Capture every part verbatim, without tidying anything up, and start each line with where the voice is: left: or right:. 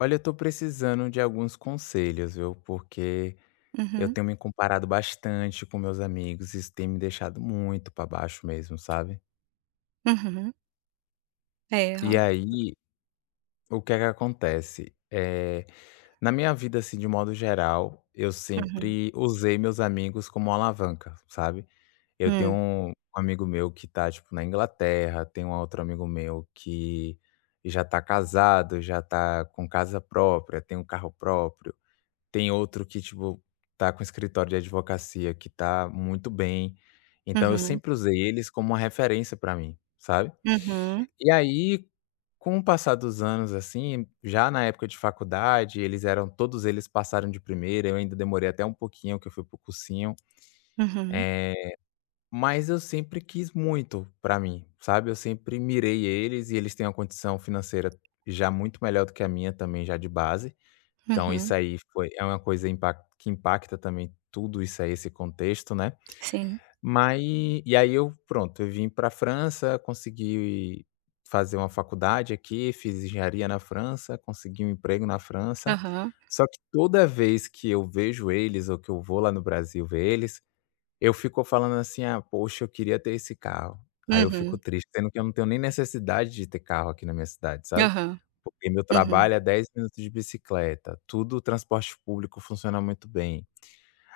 left: Olha, eu tô precisando de alguns conselhos, viu? Porque eu
right: Mhm,
left: tenho me comparado bastante com meus amigos, isso tem me deixado muito pra baixo mesmo, sabe?
right: mhm. É,
left: E aí, o que é que acontece? É, na minha vida, assim, de modo geral, eu
right: mhm,
left: sempre usei meus amigos como uma alavanca, sabe? Eu tenho
right: hum,
left: um amigo meu que tá, tipo, na Inglaterra, tem um outro amigo meu que já tá casado, já tá com casa própria, tem um carro próprio. Tem outro que, tipo, tá com escritório de advocacia que tá muito bem. Então eu
right: uhum,
left: sempre usei eles como uma referência pra mim, sabe.
right: uhum,
left: E aí, com o passar dos anos, assim, já na época de faculdade, eles eram todos eles passaram de primeira, eu ainda demorei até um pouquinho, que eu fui pro cursinho.
right: uhum,
left: Eh, mas eu sempre quis muito pra mim, sabe. Eu sempre mirei eles e eles têm uma condição financeira já muito melhor do que a minha também, já de base. Então isso
right: uhum,
left: aí foi é uma coisa impac que impacta também tudo isso aí, esse contexto, né.
right: sim,
left: Mas e aí eu pronto, eu vim para a França, consegui fazer uma faculdade aqui, fiz engenharia na França, consegui um emprego na França.
right: aham,
left: Só que toda vez que eu vejo eles ou que eu vou lá no Brasil ver eles, eu fico falando assim: "Ah, poxa, eu queria ter esse carro". Aí eu fico
right: uhum,
left: triste, sendo que eu não tenho nem necessidade de ter carro aqui na minha cidade, sabe.
right: aham,
left: Porque meu
right: uhum,
left: trabalho é dez minutos de bicicleta, tudo o transporte público funciona muito bem.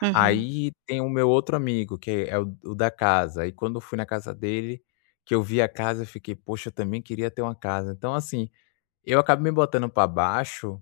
right: uhum,
left: Aí tem o meu outro amigo, que é o o da casa. E quando eu fui na casa dele, que eu vi a casa, eu fiquei: "Poxa, eu também queria ter uma casa". Então assim, eu acabo me botando pra baixo,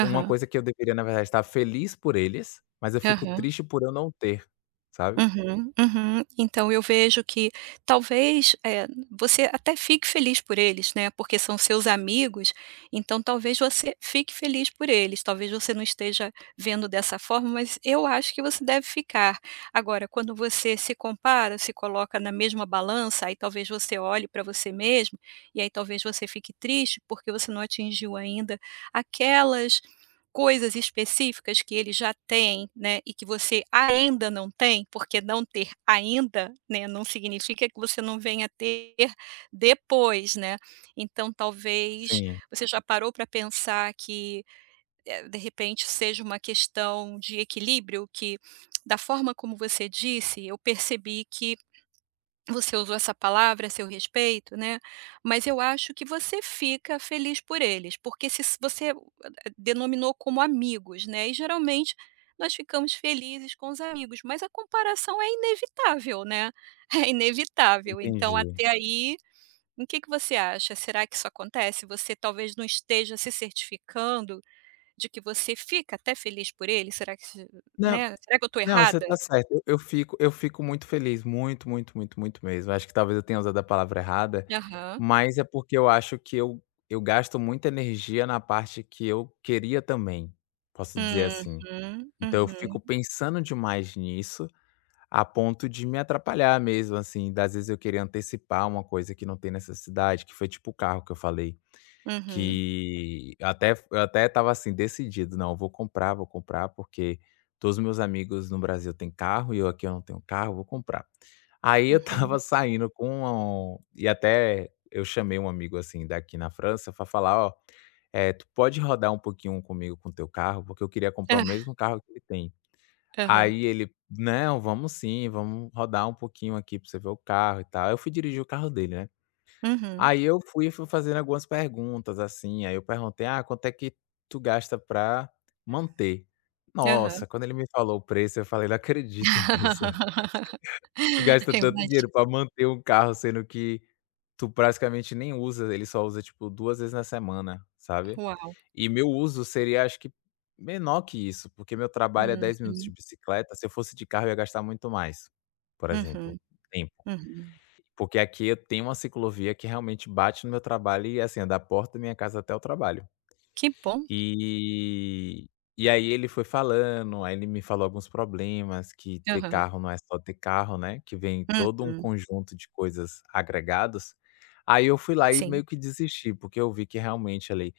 left: uma coisa que eu deveria, na verdade, estar feliz por eles, mas eu fico
right: aham.
left: triste por eu não ter, sabe?
right: Uhum, uhum. Então eu vejo que talvez, eh, você até fique feliz por eles, né, porque são seus amigos, então talvez você fique feliz por eles, talvez você não esteja vendo dessa forma, mas eu acho que você deve ficar. Agora, quando você se compara, se coloca na mesma balança, aí talvez você olhe para você mesmo, e aí talvez você fique triste, porque você não atingiu ainda aquelas coisas específicas que ele já tem, né, e que você ainda não tem, porque não ter ainda, né, não significa que você não venha a ter depois, né. Então talvez
left: Sim,
right: você já parou para pensar que, eh, de repente seja uma questão de equilíbrio que, da forma como você disse, eu percebi que você usou essa palavra a seu respeito, né, mas eu acho que você fica feliz por eles, porque se s você uh, denominou como amigos, né, e geralmente nós ficamos felizes com os amigos, mas a comparação é inevitável, né, é inevitável. Então
left: entendi.
right: até aí, o que que você acha? Será que isso acontece? Você talvez não esteja se certificando de que você fica até feliz por eles? Será que se
left: Não
right: né, será que eu estou
left: Não, você
right: errada?
left: tá certo. Eu eu fico eu fico muito feliz, muito, muito, muito, muito mesmo. Acho que talvez eu tenha usado a palavra errada,
right: Aham.
left: mas é porque eu acho que eu eu gasto muita energia na parte que eu queria também, posso dizer assim.
right: Uhum,
left: Então eu
right: uhum,
left: fico pensando demais nisso, a ponto de me atrapalhar mesmo, assim, das vezes eu queria antecipar uma coisa que não tem necessidade, que foi tipo o carro que eu falei.
right: uhum.
left: Que eu até eu até estava assim decidido: "Não, eu vou comprar, vou comprar, porque todos os meus amigos no Brasil têm carro e eu aqui eu não tenho carro, eu vou comprar". Aí eu estava
right: Uhum.
left: saindo com um- e até eu chamei um amigo, assim, daqui na França para falar: "Ó, é tu pode rodar um pouquinho comigo com teu carro? Porque eu queria comprar o
right: Hã.
left: mesmo carro que ele tem".
right: Aham.
left: Aí ele: "Não, vamos sim, vamos rodar um pouquinho aqui pra você ver o carro e tal". Eu fui dirigir o carro dele, né.
right: Uhum.
left: Aí eu fui fui fazendo algumas perguntas, assim, aí eu perguntei: "Ah, quanto é que tu gasta pra manter?".
right: Aham.
left: Nossa, quando ele me falou o preço, eu falei: "Não acredito nisso. Tu gasta
right: Eu
left: tanto dinheiro
right: imagino.
left: pra manter um carro, sendo que tu praticamente nem usa, ele só usa, tipo, duas vezes na semana", sabe.
right: Uau.
left: E meu uso seria, acho que, menor que isso, porque meu trabalho é dez minutos de
right: Uhum.
left: bicicleta, se eu fosse de carro eu ia gastar muito mais, por exemplo,
right: Uhum.
left: tempo.
right: Uhum.
left: Porque aqui eu tenho uma ciclovia que realmente bate no meu trabalho e, assim, é da porta da minha casa até o trabalho.
right: Que bom.
left: E e aí ele foi falando, aí ele me falou alguns problemas, que ter
right: Aham.
left: carro não é só ter carro, né, que vem todo um
right: Uhum.
left: conjunto de coisas agregados. Aí eu fui lá e
right: Sim.
left: meio que desisti, porque eu vi que realmente ali,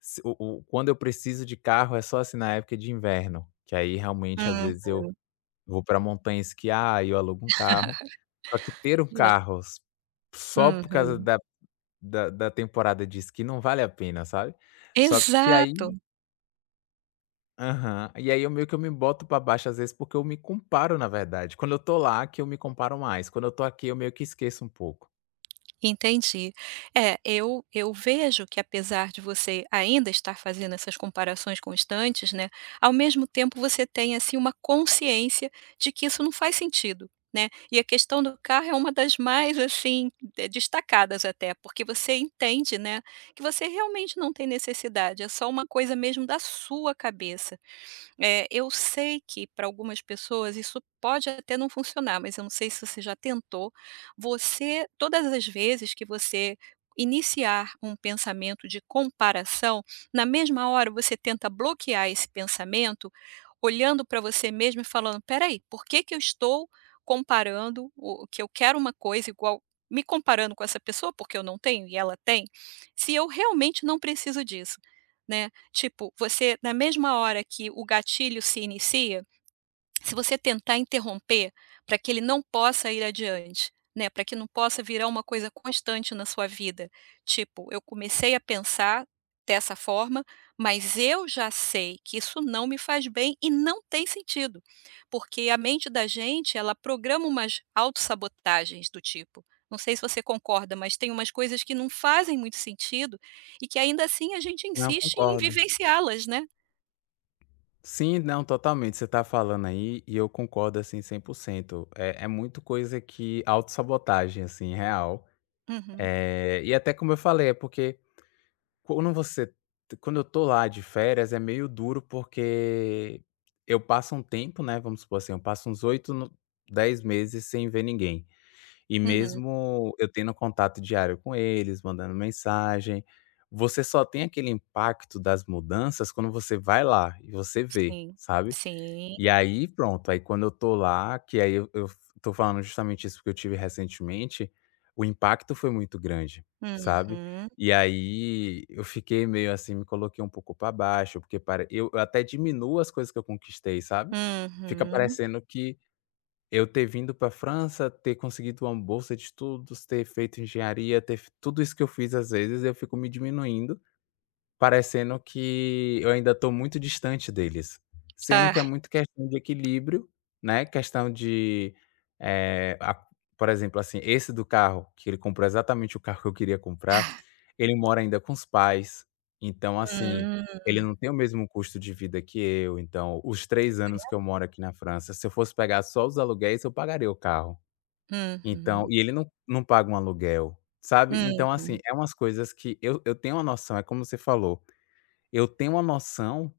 left: se o o quando eu preciso de carro é só, assim, na época de inverno, que aí realmente às
right: Uhum.
left: vezes eu vou para montanha esquiar, aí eu alugo um carro. Só que ter um
right: Eu
left: carro s só por causa
right: uhum.
left: da da da temporada de esqui não vale a pena, sabe. Só que
right: Exato.
left: aí aham. E aí eu meio que eu me boto para baixo às vezes, porque eu me comparo na verdade. Quando eu tô lá que eu me comparo mais, quando eu tô aqui eu meio que esqueço um pouco.
right: Entendi. É, eu eu vejo que apesar de você ainda estar fazendo essas comparações constantes, né, ao mesmo tempo você tem, assim, uma consciência de que isso não faz sentido, né. E a questão do carro é uma das mais, assim, de destacadas até, porque você entende, né, que você realmente não tem necessidade, é só uma coisa mesmo da sua cabeça. Eh, eu sei que para algumas pessoas isso pode até não funcionar, mas eu não sei se você já tentou. Você todas as vezes que você iniciar um pensamento de comparação, na mesma hora você tenta bloquear esse pensamento, olhando para você mesmo e falando: peraí, por que que eu estou comparando o que eu quero uma coisa igual me comparando com essa pessoa, porque eu não tenho e ela tem, se eu realmente não preciso disso", né. Tipo, você na mesma hora que o gatilho se inicia, se você tentar interromper para que ele não possa ir adiante, né, para que não possa virar uma coisa constante na sua vida, tipo, eu comecei a pensar dessa forma, mas eu já sei que isso não me faz bem e não tem sentido, porque a mente da gente, ela programa umas autossabotagens do tipo, não sei se você concorda, mas tem umas coisas que não fazem muito sentido e que ainda assim a gente
left: Não,
right: insiste em
left: concordo.
right: vivenciá-las, né.
left: Sim, não, totalmente. Você está falando aí e eu concordo, assim, cem por cento. É é muito coisa que autossabotagem, assim, real.
right: Uhum,
left: Eh, e até como eu falei, é porque Quando você quando eu tô lá de férias é meio duro, porque eu passo um tempo, né, vamos supor assim, eu passo uns oito, no dez meses sem ver ninguém. E
right: uhum,
left: mesmo eu tendo contato diário com eles, mandando mensagem, você só tem aquele impacto das mudanças quando você vai lá e você vê,
right: sim,
left: sabe?
right: sim.
left: E aí pronto, aí quando eu tô lá, que aí eu eu tô falando justamente isso porque eu tive recentemente, o impacto foi muito grande, sabe.
right: Uhum,
left: E aí eu fiquei meio assim, me coloquei um pouco pra baixo, porque para eu eu até diminuo as coisas que eu conquistei, sabe. Fica
right: uhum.
left: parecendo que eu ter vindo pra França, ter conseguido uma bolsa de estudos, ter feito engenharia, ter f tudo isso que eu fiz às vezes eu fico me diminuindo, parecendo que eu ainda estou muito distante deles, sendo que é
right: Ah,
left: muito questão de equilíbrio, né, questão de, eh, a por exemplo, assim, esse do carro, que ele comprou exatamente o carro que eu queria comprar, ele mora ainda com os pais, então, assim, ele
right: hum,
left: não tem o mesmo custo de vida que eu, então, os três anos que eu moro aqui na França, se eu fosse pegar só os aluguéis, eu pagaria o carro. Então
right: uhum,
left: e ele não não paga um aluguel, sabe. Então, assim,
right: uhum.
left: é umas coisas que eu eu tenho uma noção, é como você falou, eu tenho uma noção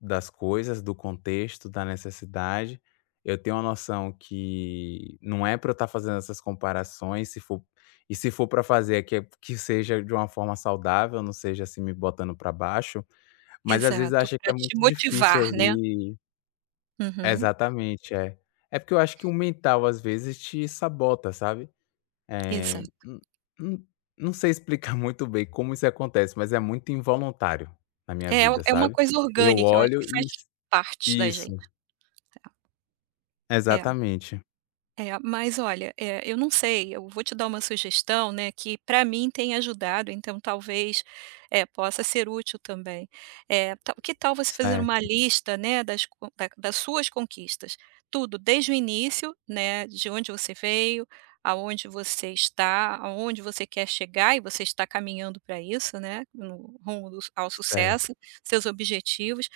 left: das coisas, do contexto, da necessidade. Eu tenho uma noção que não é para eu estar fazendo essas comparações, se for e se for para fazer, é que é que seja de uma forma saudável, não seja assim me botando para baixo, mas às vezes
right: Exato,
left: acho que é
right: para te
left: muito difícil
right: motivar, né.
left: ali
right: Uhum,
left: exatamente, é. É porque eu acho que o mental às vezes te sabota, sabe? Eh,
right: exato.
left: n n Não sei explicar muito bem como isso acontece, mas é muito involuntário na minha
right: É
left: vida,
right: é uma
left: sabe.
right: coisa
left: Eu
right: orgânica, eu acho
left: olho
right: que
left: e
right: faz
left: s
right: parte da gente.
left: Isso,
right: Tá? É.
left: exatamente.
right: É, mas olha, eh, eu não sei, eu vou te dar uma sugestão, né, que para mim tem ajudado, então talvez, eh, possa ser útil também. Eh, ta que tal você fazer uma
left: Certo,
right: lista, né, das co da das suas conquistas? Tudo, desde o início, né, de onde você veio, aonde você está, aonde você quer chegar e você está caminhando para isso, né, no rumo do ao
left: certo.
right: sucesso, seus objetivos.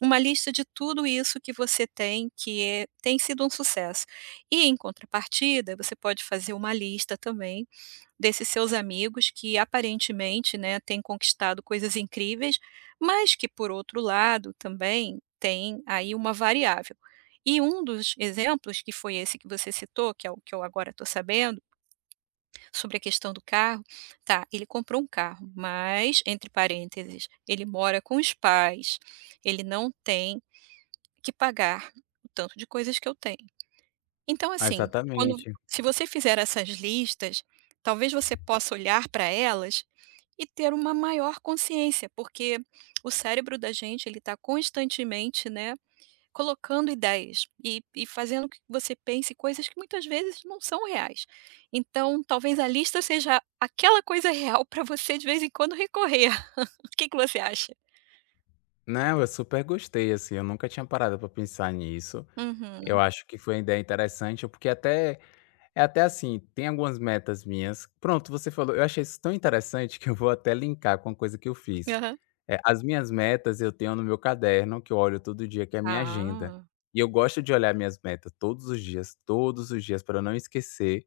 right: Uma lista de tudo isso que você tem, que é tem sido um sucesso. E em contrapartida, você pode fazer uma lista também desses seus amigos que aparentemente, né, têm conquistado coisas incríveis, mas que por outro lado também tem aí uma variável. E um dos exemplos, que foi esse que você citou, que é o que eu agora estou sabendo, sobre a questão do carro, tá, ele comprou um carro, mas, entre parênteses, ele mora com os pais, ele não tem que pagar o tanto de coisas que eu tenho. Então, assim, quando
left: Exatamente.
right: se você fizer essas listas, talvez você possa olhar para elas e ter uma maior consciência, porque o cérebro da gente ele está constantemente, né, colocando ideias e, e fazendo que você pense coisas que muitas vezes não são reais. Então, talvez a lista seja aquela coisa real para você de vez em quando recorrer. O que, que você acha?
left: Não, eu super gostei, assim, eu nunca tinha parado pra pensar nisso. Eu
right: Uhum.
left: acho que foi uma ideia interessante, porque até é até assim, tem algumas metas minhas. Pronto, você falou, eu achei isso tão interessante que eu vou até linkar com a coisa que eu fiz.
right: Aham.
left: Eh, as minhas metas eu tenho no meu caderno, que eu olho todo dia, que é a minha agenda.
right: Ah.
left: E eu gosto de olhar minhas metas todos os dias, todos os dias, para não esquecer.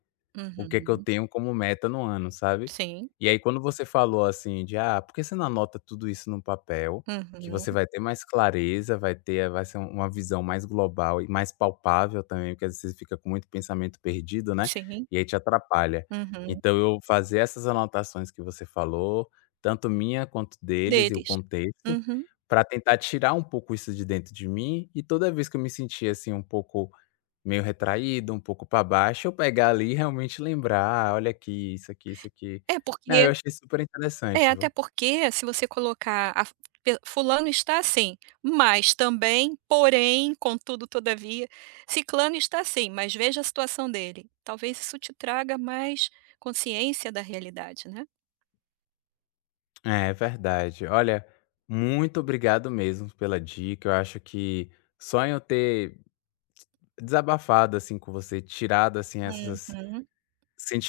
left: O que é que eu
right: Uhum.
left: tenho como meta no ano, sabe.
right: Sim.
left: E aí quando você falou assim de: "Ah, por que você não anota tudo isso no papel, que você
right: Uhum.
left: vai ter mais clareza, vai ter vai ser uma visão mais global e mais palpável também", porque às vezes você fica com muito pensamento perdido, né,
right: Sim.
left: e aí te atrapalha.
right: Uhum.
left: Então eu fazer essas anotações que você falou, tanto minha quanto deles e o
right: Deles.
left: contexto,
right: Uhum.
left: para tentar tirar um pouco isso de dentro de mim e toda vez que eu me sentia assim um pouco meio retraído, um pouco para baixo, eu pegar ali e realmente lembrar: "Ah, olha aqui, isso aqui, isso aqui".
right: É
left: Não,
right: porque
left: eu achei super
right: é,
left: interessante, viu.
right: até porque se você colocar a f pe fulano está assim, mas também, porém, contudo, todavia, ciclano está assim, mas veja a situação dele. Talvez isso te traga mais consciência da realidade, né.
left: É, verdade. Olha, muito obrigado mesmo pela dica, eu acho que só em eu ter desabafado, assim, com você, tirado, assim, essas
right: Uhum.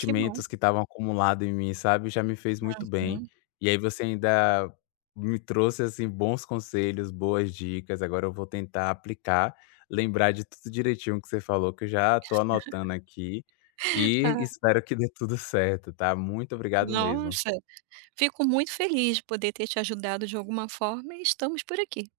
right: Que bom.
left: que estavam acumulados em mim, sabe, já me fez muito bem.
right: Hum.
left: E aí você ainda me trouxe, assim, bons conselhos, boas dicas, agora eu vou tentar aplicar, lembrar de tudo direitinho que você falou, que eu já tô anotando aqui, e
right: Ah,
left: espero que dê tudo certo, tá. Muito obrigado mesmo.
right: nossa, fico muito feliz de poder ter te ajudado de alguma forma e estamos por aqui.